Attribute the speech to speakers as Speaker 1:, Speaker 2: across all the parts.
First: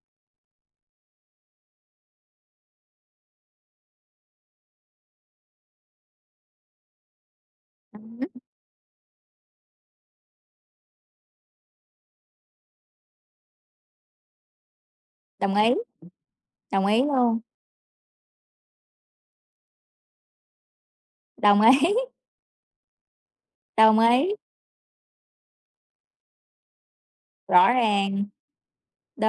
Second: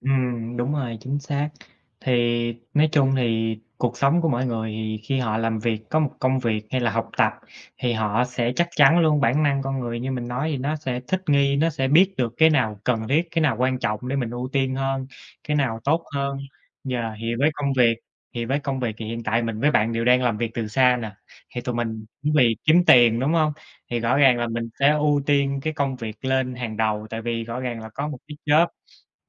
Speaker 1: Ừm, đúng rồi, chính xác. Thì nói chung thì cuộc sống của mỗi người thì khi họ làm việc, có một công việc hay là học tập, thì
Speaker 2: Ừm
Speaker 1: họ
Speaker 2: hứm.
Speaker 1: sẽ chắc chắn luôn, bản năng con người như mình nói thì nó sẽ thích nghi, nó sẽ biết được cái nào cần thiết, cái nào quan trọng để mình ưu tiên hơn,
Speaker 2: Đồng
Speaker 1: cái
Speaker 2: ý.
Speaker 1: nào tốt hơn.
Speaker 2: Đồng ý
Speaker 1: Yeah. Thì
Speaker 2: luôn.
Speaker 1: với công việc thì với công việc thì hiện tại mình với bạn đều đang làm việc từ xa nè, thì
Speaker 2: Đồng
Speaker 1: tụi
Speaker 2: ý.
Speaker 1: mình cũng vì kiếm tiền, đúng hông?
Speaker 2: Đồng
Speaker 1: Thì rõ
Speaker 2: ý.
Speaker 1: ràng là mình sẽ ưu tiên cái công việc lên hàng đầu tại vì rõ
Speaker 2: Rõ
Speaker 1: ràng là có một
Speaker 2: ràng.
Speaker 1: cái job.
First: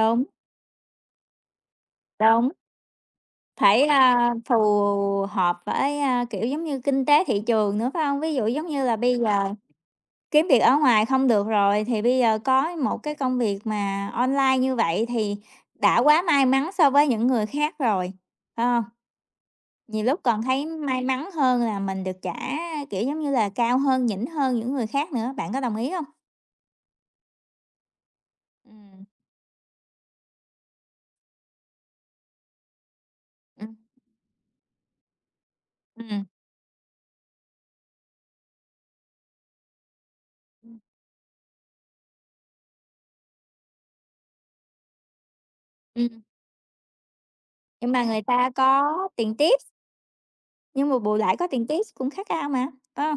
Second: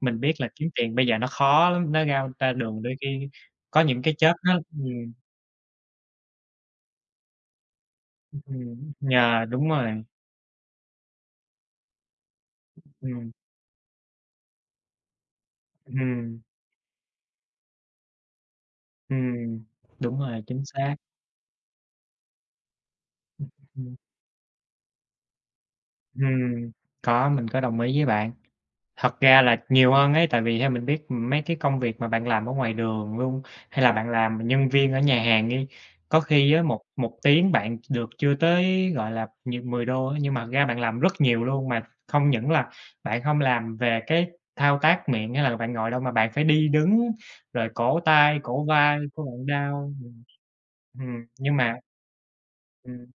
Speaker 1: Mình biết là kiếm tiền bây giờ nó khó lắm, nó ra
Speaker 2: Đúng.
Speaker 1: ra đường đôi khi có
Speaker 2: Phải,
Speaker 1: những cái
Speaker 2: a,
Speaker 1: job nó
Speaker 2: phù
Speaker 1: ừm.
Speaker 2: hợp với, a, kiểu giống như kinh tế thị trường nữa, phải hông? Ví dụ giống như
Speaker 1: Ừm.
Speaker 2: là bây
Speaker 1: Yeah,
Speaker 2: giờ
Speaker 1: đúng rồi.
Speaker 2: kiếm việc ở ngoài không được rồi, thì bây giờ có một cái
Speaker 1: Ừm.
Speaker 2: công việc mà online như vậy thì đã quá
Speaker 1: Hừm.
Speaker 2: may mắn so với những người khác rồi, phải hông?
Speaker 1: Ừm,
Speaker 2: Nhiều
Speaker 1: đúng
Speaker 2: lúc còn
Speaker 1: rồi, chính
Speaker 2: thấy
Speaker 1: xác.
Speaker 2: may mắn hơn là mình được trả, kiểu giống như là,
Speaker 1: Ừm
Speaker 2: cao
Speaker 1: hưm.
Speaker 2: hơn, nhỉnh hơn những người khác nữa, bạn có đồng ý hông?
Speaker 1: Hừm. Có, mình có đồng ý với bạn.
Speaker 2: Ừm.
Speaker 1: Thật ra là nhiều hơn ấy, tại vì theo mình biết, ừm, mấy cái công việc mà bạn làm ở ngoài đường luôn,
Speaker 2: Ừm.
Speaker 1: hay là bạn làm nhân viên ở nhà hàng đi. Có
Speaker 2: Ừm.
Speaker 1: khi á, một một tiếng bạn được chưa tới, gọi là, nh 10 đô á, nhưng mà thật ra bạn
Speaker 2: Ừm.
Speaker 1: làm rất nhiều luôn. Mà không những là bạn không làm về cái thao tác miệng hay là bạn ngồi đâu. Mà
Speaker 2: Ừm.
Speaker 1: bạn phải đi đứng rồi
Speaker 2: Nhưng
Speaker 1: cổ
Speaker 2: mà người
Speaker 1: tay,
Speaker 2: ta
Speaker 1: cổ
Speaker 2: có
Speaker 1: vai của
Speaker 2: tiền
Speaker 1: bạn
Speaker 2: tip.
Speaker 1: đau, ừm.
Speaker 2: Nhưng mà bù
Speaker 1: Hừm,
Speaker 2: lại có
Speaker 1: nhưng
Speaker 2: tiền
Speaker 1: mà
Speaker 2: tip cũng khác cao mà,
Speaker 1: Ừm.
Speaker 2: phải hông?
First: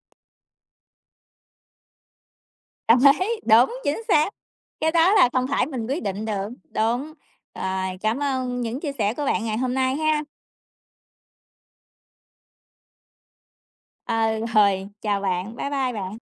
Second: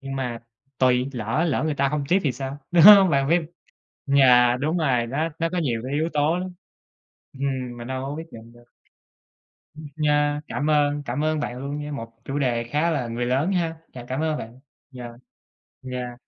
Speaker 1: Nhưng mà tuỳ, lỡ lỡ người ta hông tip thì sao, đúng
Speaker 2: Đồng
Speaker 1: hông?
Speaker 2: ý,
Speaker 1: Bạn phải
Speaker 2: đúng, chính xác,
Speaker 1: yeah, đúng
Speaker 2: cái
Speaker 1: rồi
Speaker 2: đó
Speaker 1: nó
Speaker 2: là không
Speaker 1: nó có
Speaker 2: phải
Speaker 1: nhiều
Speaker 2: mình
Speaker 1: cái
Speaker 2: quyết
Speaker 1: yếu
Speaker 2: định
Speaker 1: tố
Speaker 2: được,
Speaker 1: lắm.
Speaker 2: đúng.
Speaker 1: Hừm, mình
Speaker 2: Rồi,
Speaker 1: đâu có
Speaker 2: cảm
Speaker 1: quyết định
Speaker 2: ơn
Speaker 1: được.
Speaker 2: những chia sẻ của bạn ngày hôm nay há.
Speaker 1: Yeah, cảm ơn, cảm ơn bạn luôn nha, một chủ đề khá là người lớn ha. Yeah, cảm ơn
Speaker 2: Ờ,
Speaker 1: bạn.
Speaker 2: rồi,
Speaker 1: Yeah.
Speaker 2: chào bạn, bye bye bạn.
Speaker 1: Yeah.